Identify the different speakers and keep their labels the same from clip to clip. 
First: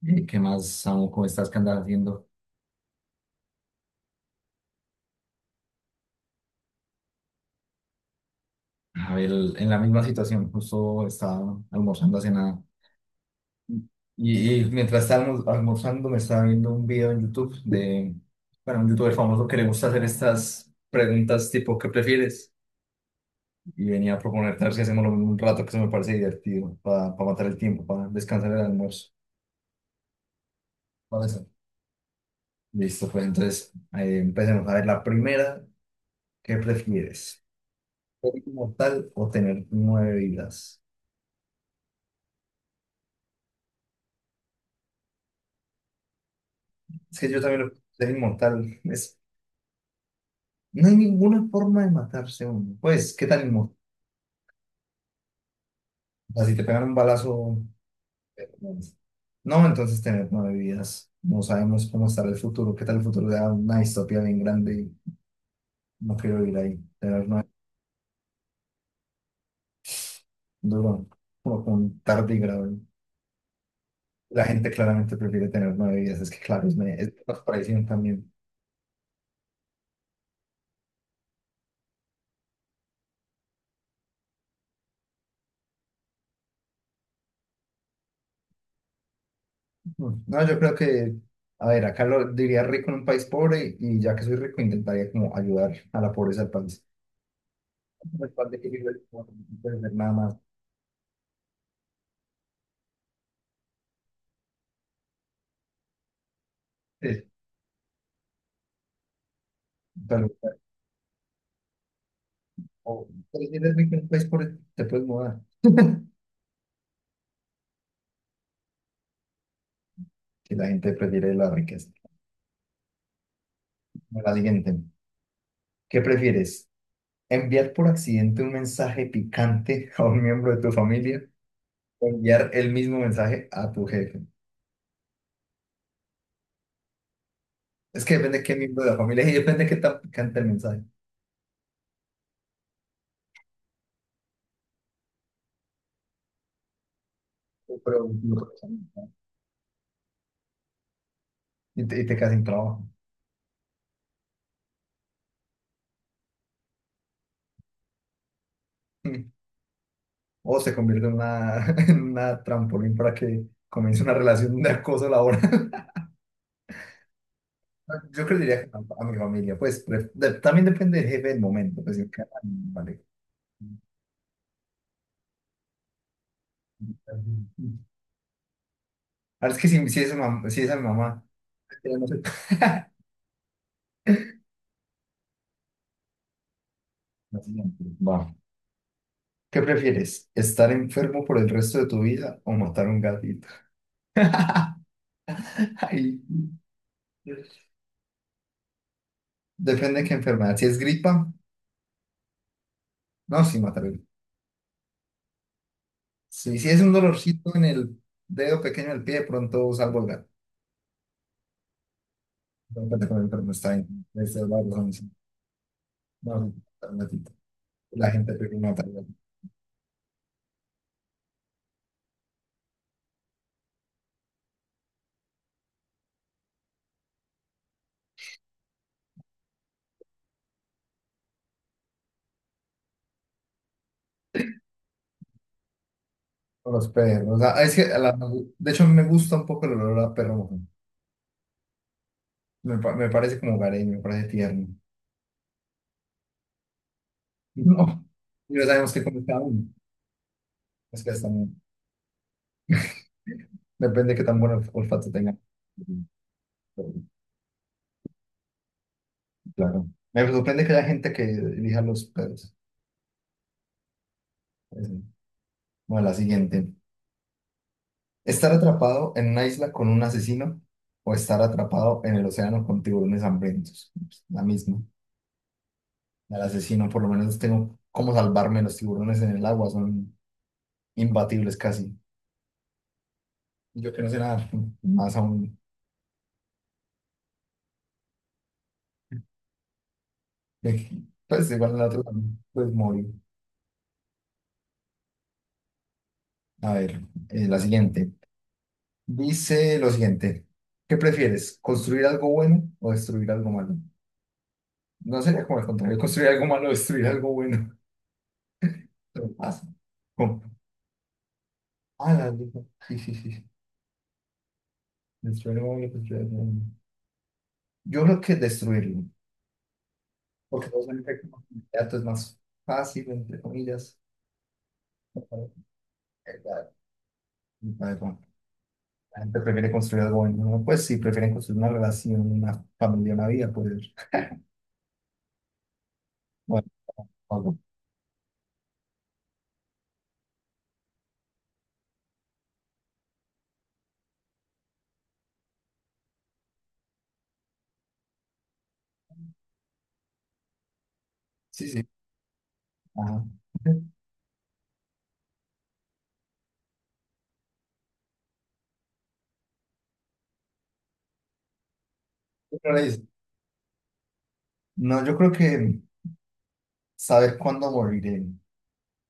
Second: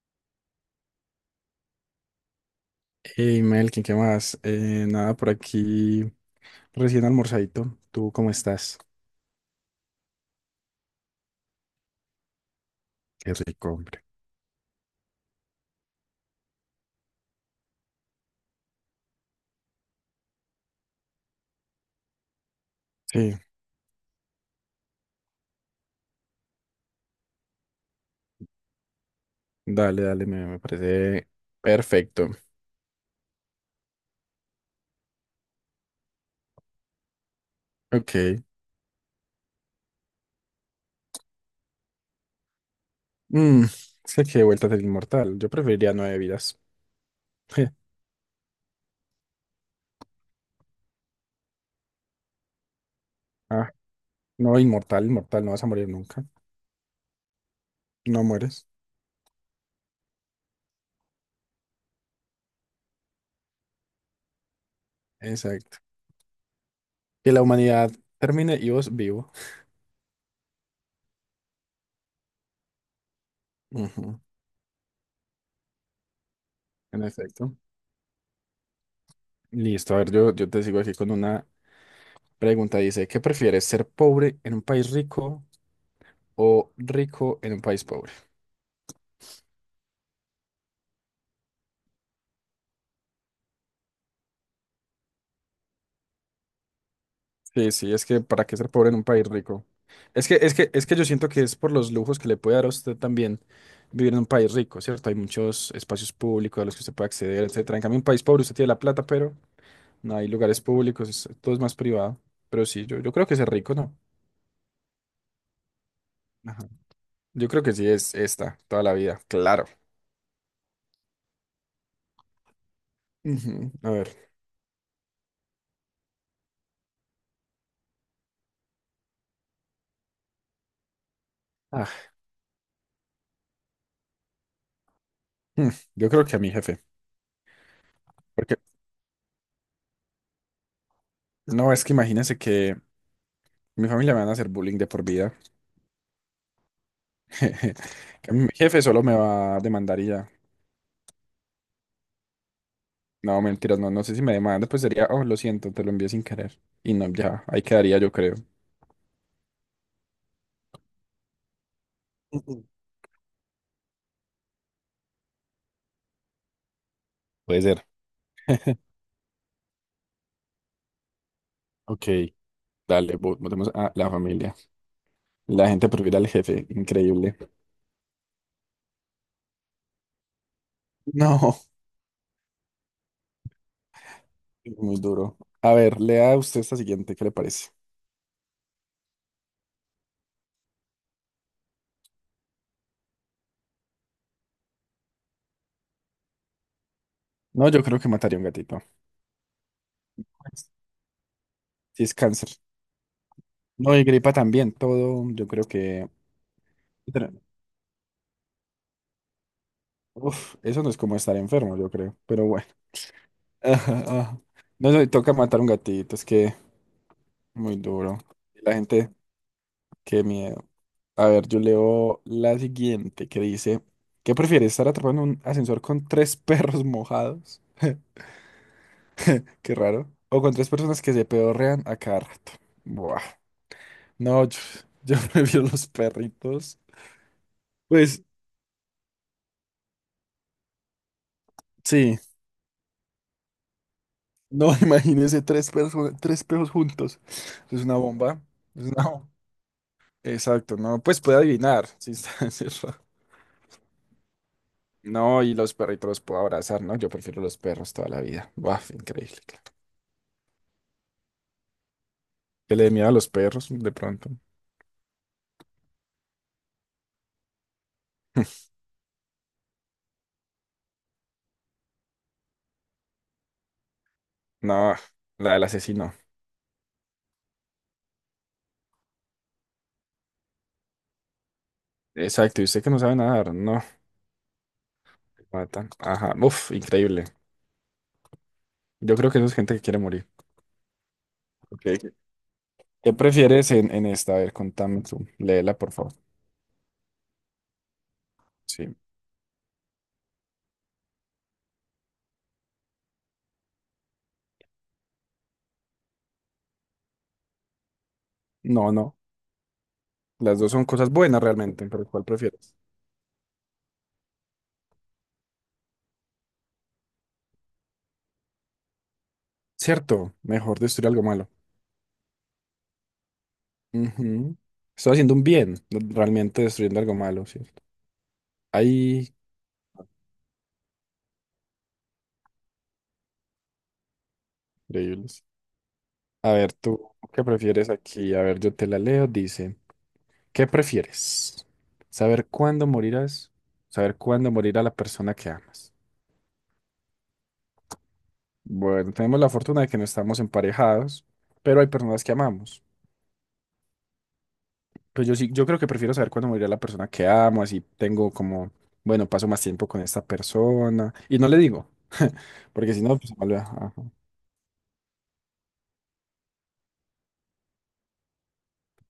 Speaker 1: ¿Y qué más, Samu? ¿Cómo estás? ¿Qué andas haciendo?
Speaker 2: Hey, Melkin, ¿qué más? Nada, por aquí recién almorzadito. ¿Tú cómo estás?
Speaker 1: A ver, en la misma situación, justo estaba almorzando hace nada.
Speaker 2: Qué rico, hombre.
Speaker 1: Y mientras estaba almorzando, me estaba viendo un video en YouTube de, bueno, un youtuber famoso que le gusta hacer estas preguntas tipo, ¿qué prefieres?
Speaker 2: Sí,
Speaker 1: Y venía a proponerte a ver si hacemos lo mismo un rato que se me parece divertido, para matar el tiempo, para descansar el almuerzo.
Speaker 2: dale, dale, me
Speaker 1: Vale,
Speaker 2: parece
Speaker 1: sí.
Speaker 2: perfecto.
Speaker 1: Listo, pues entonces empecemos. A ver, la primera, ¿qué prefieres? ¿Ser
Speaker 2: Ok.
Speaker 1: inmortal o tener nueve vidas?
Speaker 2: Mm, Sé que vuelta del inmortal. Yo preferiría nueve vidas.
Speaker 1: Es que yo también lo es inmortal. Es, no hay ninguna forma de matarse uno. Pues, ¿qué tal
Speaker 2: Ah,
Speaker 1: inmortal?
Speaker 2: no, inmortal, inmortal, no vas a morir nunca.
Speaker 1: O sea, si te pegan un balazo.
Speaker 2: No
Speaker 1: eh,
Speaker 2: mueres.
Speaker 1: No, entonces tener nueve vidas. No sabemos cómo estará el futuro. ¿Qué tal el futuro? Da una distopía bien grande. Y
Speaker 2: Exacto.
Speaker 1: no quiero vivir ahí. Tener
Speaker 2: Que la
Speaker 1: nueve
Speaker 2: humanidad termine y vos vivo.
Speaker 1: duro. Como con tardigrado.
Speaker 2: Ujú.
Speaker 1: La gente claramente prefiere tener nueve vidas. Es que, claro, es,
Speaker 2: En
Speaker 1: es más
Speaker 2: efecto.
Speaker 1: presión también.
Speaker 2: Listo, a ver, yo te sigo aquí con una pregunta. Dice, ¿qué prefieres, ser pobre en un país rico o rico en un país pobre?
Speaker 1: No, yo creo que. A ver, acá lo diría rico en un país pobre. Y ya que soy rico, intentaría como ayudar a la pobreza del país.
Speaker 2: Sí, sí, es que
Speaker 1: Pues,
Speaker 2: ¿para qué
Speaker 1: cuando que
Speaker 2: ser pobre en
Speaker 1: vive,
Speaker 2: un país
Speaker 1: bueno, no
Speaker 2: rico?
Speaker 1: puedes ver nada
Speaker 2: Es que,
Speaker 1: más.
Speaker 2: es que, es que yo siento que es por los lujos que le puede dar a usted también vivir en un país rico, ¿cierto? Hay muchos espacios públicos a los que usted puede
Speaker 1: Es,
Speaker 2: acceder, etcétera. En cambio, en un país pobre usted tiene la plata, pero no hay
Speaker 1: pero,
Speaker 2: lugares públicos, todo es más privado. Pero sí, yo,
Speaker 1: o,
Speaker 2: yo creo que
Speaker 1: pero
Speaker 2: ser
Speaker 1: si
Speaker 2: rico,
Speaker 1: eres
Speaker 2: ¿no?
Speaker 1: rico en un país pobre, te puedes mudar.
Speaker 2: Ajá. Yo creo que sí es esta, toda la vida, claro.
Speaker 1: Que la gente prefiere la riqueza.
Speaker 2: Ujú. A ver.
Speaker 1: Bueno, la siguiente. ¿Qué prefieres? ¿Enviar por accidente un mensaje picante a un miembro de tu familia o
Speaker 2: Ah,
Speaker 1: enviar el mismo mensaje a tu jefe?
Speaker 2: hmm, Yo creo que a mi jefe.
Speaker 1: Es que depende de qué
Speaker 2: Porque
Speaker 1: miembro de la familia es y depende de qué tan picante el mensaje.
Speaker 2: No, es que imagínense que mi familia me van a hacer bullying de por vida.
Speaker 1: Pero,
Speaker 2: Que mi jefe solo me va a demandar y ya.
Speaker 1: y te quedas sin trabajo.
Speaker 2: No, mentiras, no, no sé si me demanda, pues sería, oh, lo siento, te lo envié sin querer. Y no, ya, ahí quedaría, yo creo.
Speaker 1: O se convierte en una, en una
Speaker 2: Ujú.
Speaker 1: trampolín para que comience una relación de acoso laboral.
Speaker 2: Puede ser.
Speaker 1: Yo creo que diría que no, a mi familia, pues también depende del jefe del momento, pues
Speaker 2: Ok,
Speaker 1: vale.
Speaker 2: dale, votemos a la familia. La gente prefiere al jefe, increíble.
Speaker 1: Ahora es que si es si es a mi mamá,
Speaker 2: No,
Speaker 1: ya no sé.
Speaker 2: muy duro. A ver, lea usted esta siguiente, ¿qué le
Speaker 1: La
Speaker 2: parece?
Speaker 1: siguiente. Va. ¿Qué prefieres? ¿Estar enfermo por el resto de tu vida o matar un gatito? Ay,
Speaker 2: No, yo creo que mataría a un gatito.
Speaker 1: depende de qué enfermedad. Si es gripa,
Speaker 2: Si es cáncer.
Speaker 1: no, sí matar
Speaker 2: No, y gripa también, todo, yo creo que...
Speaker 1: sí, si es un dolorcito en el dedo pequeño del pie, de pronto salvo el gato.
Speaker 2: Uf, eso no es como estar enfermo, yo creo, pero bueno.
Speaker 1: No, espérate, con el enfermo está
Speaker 2: Ajá,
Speaker 1: bien. Esa
Speaker 2: ajá.
Speaker 1: es la razón,
Speaker 2: No sé,
Speaker 1: sí.
Speaker 2: toca matar un gatito, es
Speaker 1: No,
Speaker 2: que
Speaker 1: matar un gatito.
Speaker 2: muy
Speaker 1: La
Speaker 2: duro.
Speaker 1: gente prefiere
Speaker 2: La
Speaker 1: matar.
Speaker 2: gente, qué miedo. A ver, yo leo la siguiente que dice, ¿qué prefieres, estar atrapado en un ascensor con tres perros mojados? Qué raro. O con tres personas que se pedorrean a cada rato. Buah. No, Yo prefiero los perritos.
Speaker 1: Los perros. O sea, es que a
Speaker 2: Pues
Speaker 1: de hecho me gusta un poco el olor a perro mojón.
Speaker 2: sí,
Speaker 1: Me, me parece como hogareño, me parece tierno.
Speaker 2: no, imagínense tres perros juntos. Es una
Speaker 1: No,
Speaker 2: bomba.
Speaker 1: y no
Speaker 2: Es
Speaker 1: sabemos qué
Speaker 2: una
Speaker 1: come
Speaker 2: bomba.
Speaker 1: cada uno.
Speaker 2: Exacto, no,
Speaker 1: Es que
Speaker 2: pues puede
Speaker 1: están
Speaker 2: adivinar. Sí, está, sí.
Speaker 1: depende de qué tan buen olfato tengan.
Speaker 2: No, y los perritos los puedo abrazar, ¿no? Yo prefiero los perros toda la vida. Buah, increíble, claro.
Speaker 1: Claro. Me sorprende que haya gente que elija los perros.
Speaker 2: Que le dé miedo a los perros de pronto.
Speaker 1: Es. Bueno, la siguiente. ¿Estar atrapado en una isla con un asesino o estar atrapado en el océano con tiburones hambrientos? La misma.
Speaker 2: No, la del asesino.
Speaker 1: Al asesino, por lo menos tengo cómo salvarme. Los tiburones en el agua son imbatibles casi.
Speaker 2: Exacto, y usted que no sabe nadar, no.
Speaker 1: Yo que no sé nada más aún.
Speaker 2: Matan. Ajá, uf, increíble. Yo creo que eso es gente que quiere morir.
Speaker 1: De. Pues igual la
Speaker 2: Ok.
Speaker 1: otra pues muy.
Speaker 2: ¿Qué prefieres en esta? A ver, contame tú. Léela, por favor.
Speaker 1: A ver, la siguiente.
Speaker 2: Sí.
Speaker 1: Dice lo siguiente. ¿Qué prefieres? ¿Construir algo bueno o destruir algo malo? No sería como el contrario, construir algo malo o destruir algo bueno.
Speaker 2: No, no.
Speaker 1: Pero pasa. ¿Cómo?
Speaker 2: Las dos son cosas buenas realmente, pero
Speaker 1: Ah,
Speaker 2: ¿cuál
Speaker 1: la digo.
Speaker 2: prefieres?
Speaker 1: Sí, sí, sí. Destruir algo bueno, construir algo bueno. Yo creo que destruirlo.
Speaker 2: Cierto,
Speaker 1: Porque
Speaker 2: mejor
Speaker 1: no es un
Speaker 2: destruir algo
Speaker 1: efecto
Speaker 2: malo.
Speaker 1: inmediato, es más fácil, entre comillas.
Speaker 2: Ujú. Estoy haciendo un bien,
Speaker 1: A
Speaker 2: realmente destruyendo algo malo, ¿cierto?
Speaker 1: ver, la
Speaker 2: Ahí,
Speaker 1: gente prefiere construir algo bueno, ¿no? Pues sí, prefieren construir una relación, una familia, una vida, pues.
Speaker 2: increíble. A
Speaker 1: Bueno,
Speaker 2: ver, ¿qué
Speaker 1: algo.
Speaker 2: prefieres aquí? A ver, yo te la leo. Dice, ¿qué prefieres? ¿Saber cuándo morirás? ¿Saber cuándo morirá la persona que amas? Bueno, tenemos la fortuna de que no estamos emparejados,
Speaker 1: Sí,
Speaker 2: pero hay
Speaker 1: sí.
Speaker 2: personas que amamos.
Speaker 1: Ajá.
Speaker 2: Pues yo sí, yo creo que prefiero saber cuándo morirá la persona que amo, así tengo como, bueno, paso más tiempo con esta persona. Y no le digo,
Speaker 1: Pero
Speaker 2: porque
Speaker 1: es.
Speaker 2: si no, pues se me olvida. Ajá.
Speaker 1: No, yo creo que saber cuándo moriré,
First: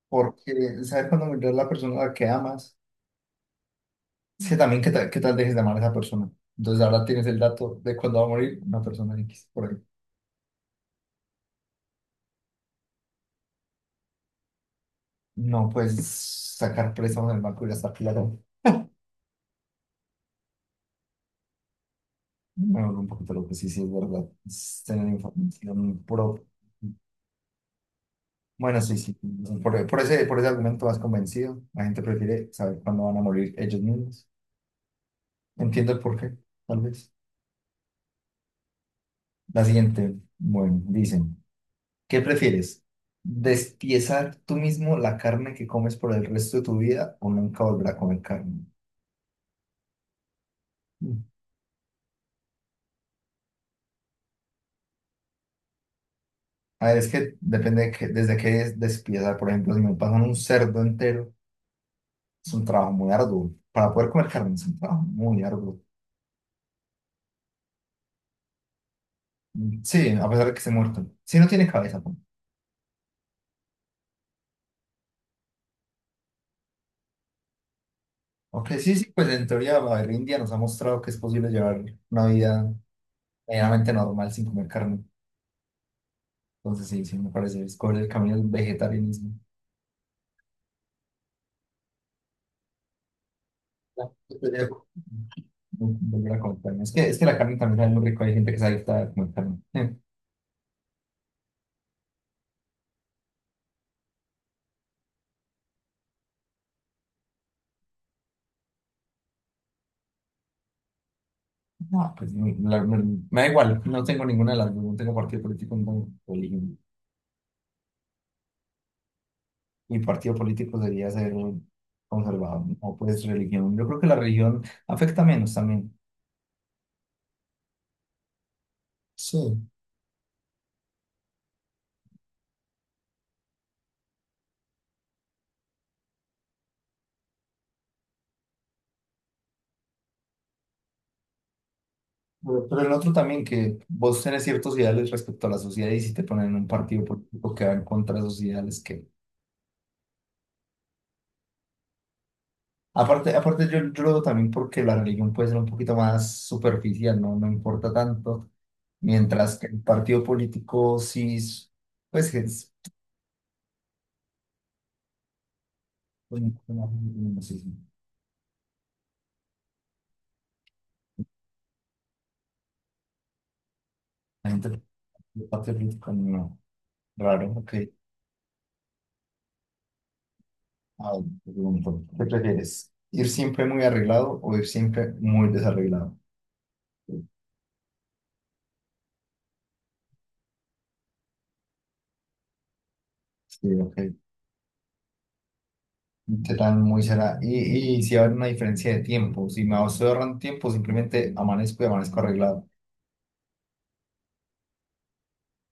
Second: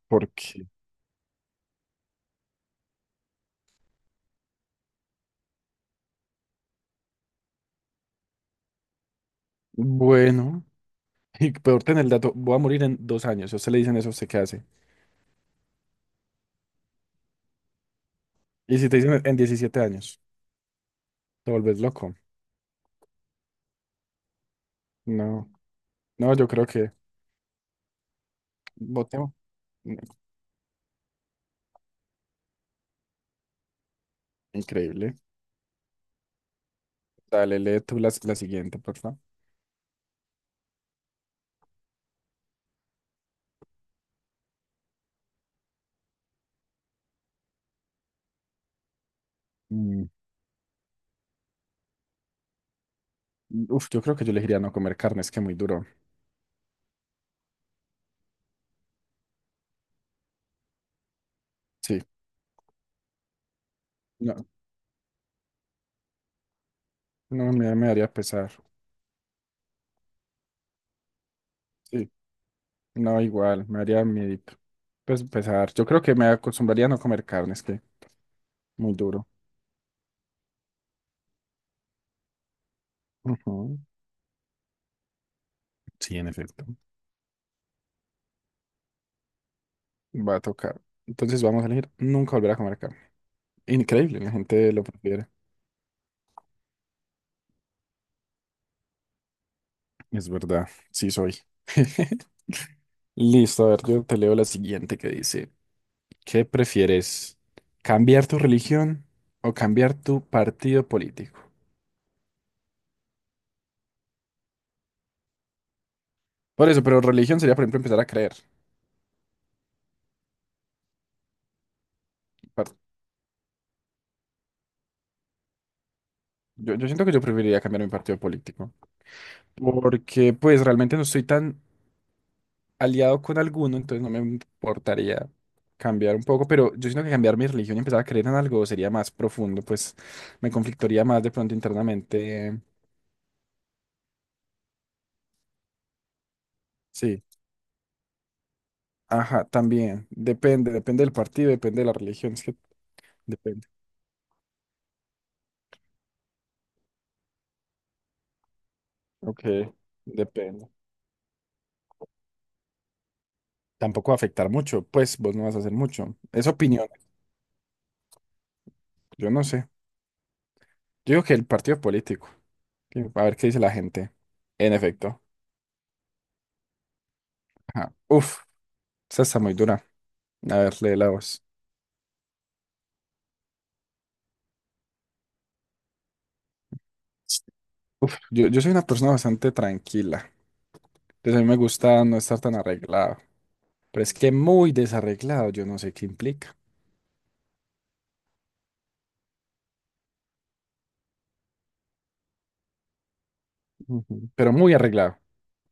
Speaker 2: ¿Por
Speaker 1: porque saber cuándo morirá la persona a la que amas, es que también qué tal dejes de amar a esa persona. Entonces ahora tienes el dato de cuándo va a morir una persona X por ahí.
Speaker 2: Bueno, y peor tener el dato, voy a morir en 2 años. Si a usted le dicen eso, ¿usted qué hace?
Speaker 1: No puedes sacar préstamos en el banco y gastar plata.
Speaker 2: Y si te dicen en 17 años. Te vuelves loco.
Speaker 1: Bueno, un poquito lo que sí, sí es verdad. Es tener
Speaker 2: No,
Speaker 1: información
Speaker 2: no,
Speaker 1: propia.
Speaker 2: Yo creo que
Speaker 1: Bueno, sí, sí.
Speaker 2: votemos.
Speaker 1: Por ese, por ese argumento vas convencido. La gente prefiere saber cuándo van a morir ellos mismos.
Speaker 2: Increíble.
Speaker 1: Entiendo el porqué, tal vez.
Speaker 2: Dale, lee tú la siguiente, por favor.
Speaker 1: La siguiente, bueno, dicen, ¿qué prefieres? ¿Despiezar tú mismo la carne que comes por el resto de tu vida o nunca volver a comer carne?
Speaker 2: Mm,
Speaker 1: Mm.
Speaker 2: Uf, yo creo que yo elegiría no comer carne, es que muy duro.
Speaker 1: A ver, es que depende de que, desde qué es despiezar. Por ejemplo, si me pasan un cerdo entero,
Speaker 2: Sí,
Speaker 1: es un trabajo muy arduo. Para poder comer
Speaker 2: no,
Speaker 1: carne es un trabajo muy arduo.
Speaker 2: me haría pesar.
Speaker 1: Mm, sí, a pesar de que esté muerto. Si no tiene cabeza,
Speaker 2: Sí, no, igual, me haría miedito. Pues pesar. Yo creo que me acostumbraría a no comer carne, es que
Speaker 1: ok,
Speaker 2: muy
Speaker 1: sí, sí,
Speaker 2: duro.
Speaker 1: pues en teoría la India nos ha mostrado que es posible llevar una vida
Speaker 2: Ujú.
Speaker 1: medianamente normal sin comer carne.
Speaker 2: Sí, en efecto.
Speaker 1: Entonces sí, sí, me parece, escoger el camino del vegetarianismo.
Speaker 2: Va a tocar. Entonces vamos a elegir nunca volver a comer carne.
Speaker 1: No,
Speaker 2: Increíble, la
Speaker 1: yo estoy de
Speaker 2: gente lo prefiere.
Speaker 1: no, volver a comer carne. Es que la carne también es muy rico, hay gente que se adicta a comer carne.
Speaker 2: Es verdad, sí soy. Listo, a ver, yo te leo la siguiente que dice, ¿qué prefieres? ¿Cambiar tu religión o cambiar tu partido político?
Speaker 1: No, pues no, me da igual, no tengo ninguna de las dos, no tengo partido político, no tengo
Speaker 2: Por
Speaker 1: religión.
Speaker 2: eso, pero religión sería, por ejemplo, empezar a creer.
Speaker 1: Mi partido político sería ser conservador,
Speaker 2: Par-
Speaker 1: o pues religión. Yo creo que la religión afecta menos también.
Speaker 2: yo siento que yo preferiría cambiar mi partido político,
Speaker 1: Sí.
Speaker 2: porque pues realmente no estoy tan aliado con alguno, entonces no me importaría cambiar un poco, pero yo siento que cambiar mi religión y empezar a creer en algo sería más profundo, pues me conflictaría más de pronto internamente.
Speaker 1: Pero el otro también, que vos tenés ciertos ideales respecto a la sociedad y si te ponen en un partido
Speaker 2: Sí.
Speaker 1: político que va en contra de esos ideales que...
Speaker 2: Ajá, también. Depende, depende del partido, depende de la religión. Es que
Speaker 1: Aparte,
Speaker 2: depende.
Speaker 1: aparte yo, yo lo veo también porque la religión puede ser un poquito más superficial, no me importa tanto,
Speaker 2: Ok,
Speaker 1: mientras que el partido
Speaker 2: depende.
Speaker 1: político sí, es. Pues es...
Speaker 2: Tampoco va a afectar mucho, pues vos no vas a hacer mucho.
Speaker 1: Pues,
Speaker 2: Es opinión,
Speaker 1: no, no sé si
Speaker 2: yo no sé. Yo digo que el partido político. A ver qué dice la gente.
Speaker 1: la gente
Speaker 2: En efecto.
Speaker 1: del partido político no, raro, ok.
Speaker 2: Ajá. Uf, esa está muy dura. A ver, lee la
Speaker 1: Ah,
Speaker 2: voz.
Speaker 1: te pregunto, ¿qué prefieres? ¿Ir siempre muy arreglado o ir siempre muy desarreglado?
Speaker 2: Uf, yo soy una persona bastante tranquila. Entonces a mí me gusta no estar tan arreglado.
Speaker 1: Sí, ok.
Speaker 2: Pero es que muy desarreglado, yo no sé qué
Speaker 1: Yo
Speaker 2: implica.
Speaker 1: también muy será. Y si habrá una diferencia de tiempo, si me ahorran tiempo, simplemente amanezco y amanezco arreglado.
Speaker 2: Ujú. Pero muy arreglado.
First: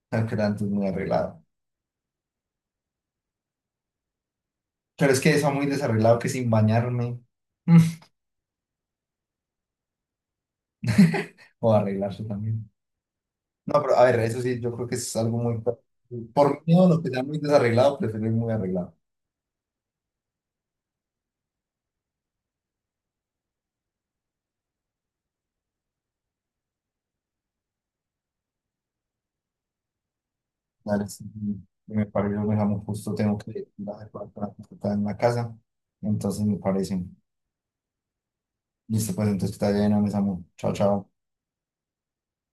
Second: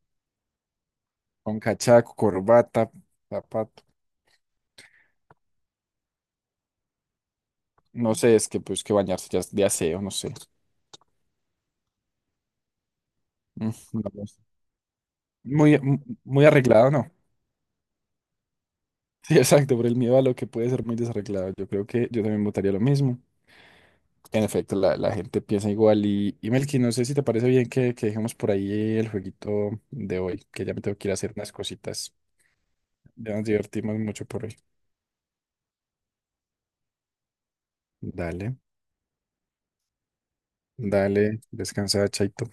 Speaker 1: Claro que tanto es muy arreglado.
Speaker 2: Con cachaco, corbata, zapato.
Speaker 1: Pero es que eso muy desarreglado que sin bañarme
Speaker 2: No sé, es que pues que bañarse ya es de aseo, no sé.
Speaker 1: o arreglarse también. No, pero a
Speaker 2: No
Speaker 1: ver,
Speaker 2: lo
Speaker 1: eso
Speaker 2: sé.
Speaker 1: sí, yo creo que es algo muy.
Speaker 2: Muy, Muy
Speaker 1: Por miedo a
Speaker 2: arreglado,
Speaker 1: lo que
Speaker 2: ¿no?
Speaker 1: sea muy desarreglado, prefiero ir muy arreglado.
Speaker 2: Sí, exacto, por el miedo a lo que puede ser muy desarreglado. Yo creo que yo también votaría lo mismo. En efecto, la gente piensa igual. Y Melqui, no sé si te parece bien que dejemos por ahí el jueguito de hoy, que ya me tengo
Speaker 1: Dale,
Speaker 2: que ir a
Speaker 1: sí,
Speaker 2: hacer unas
Speaker 1: sí, me
Speaker 2: cositas.
Speaker 1: parece, me llamo justo,
Speaker 2: Ya
Speaker 1: tengo
Speaker 2: nos
Speaker 1: que ir a
Speaker 2: divertimos
Speaker 1: hacer
Speaker 2: mucho por hoy.
Speaker 1: para en la casa. Entonces me parece.
Speaker 2: Dale,
Speaker 1: Listo, pues entonces está bien, me llamo. Chao, chao.
Speaker 2: dale, descansa, chaito.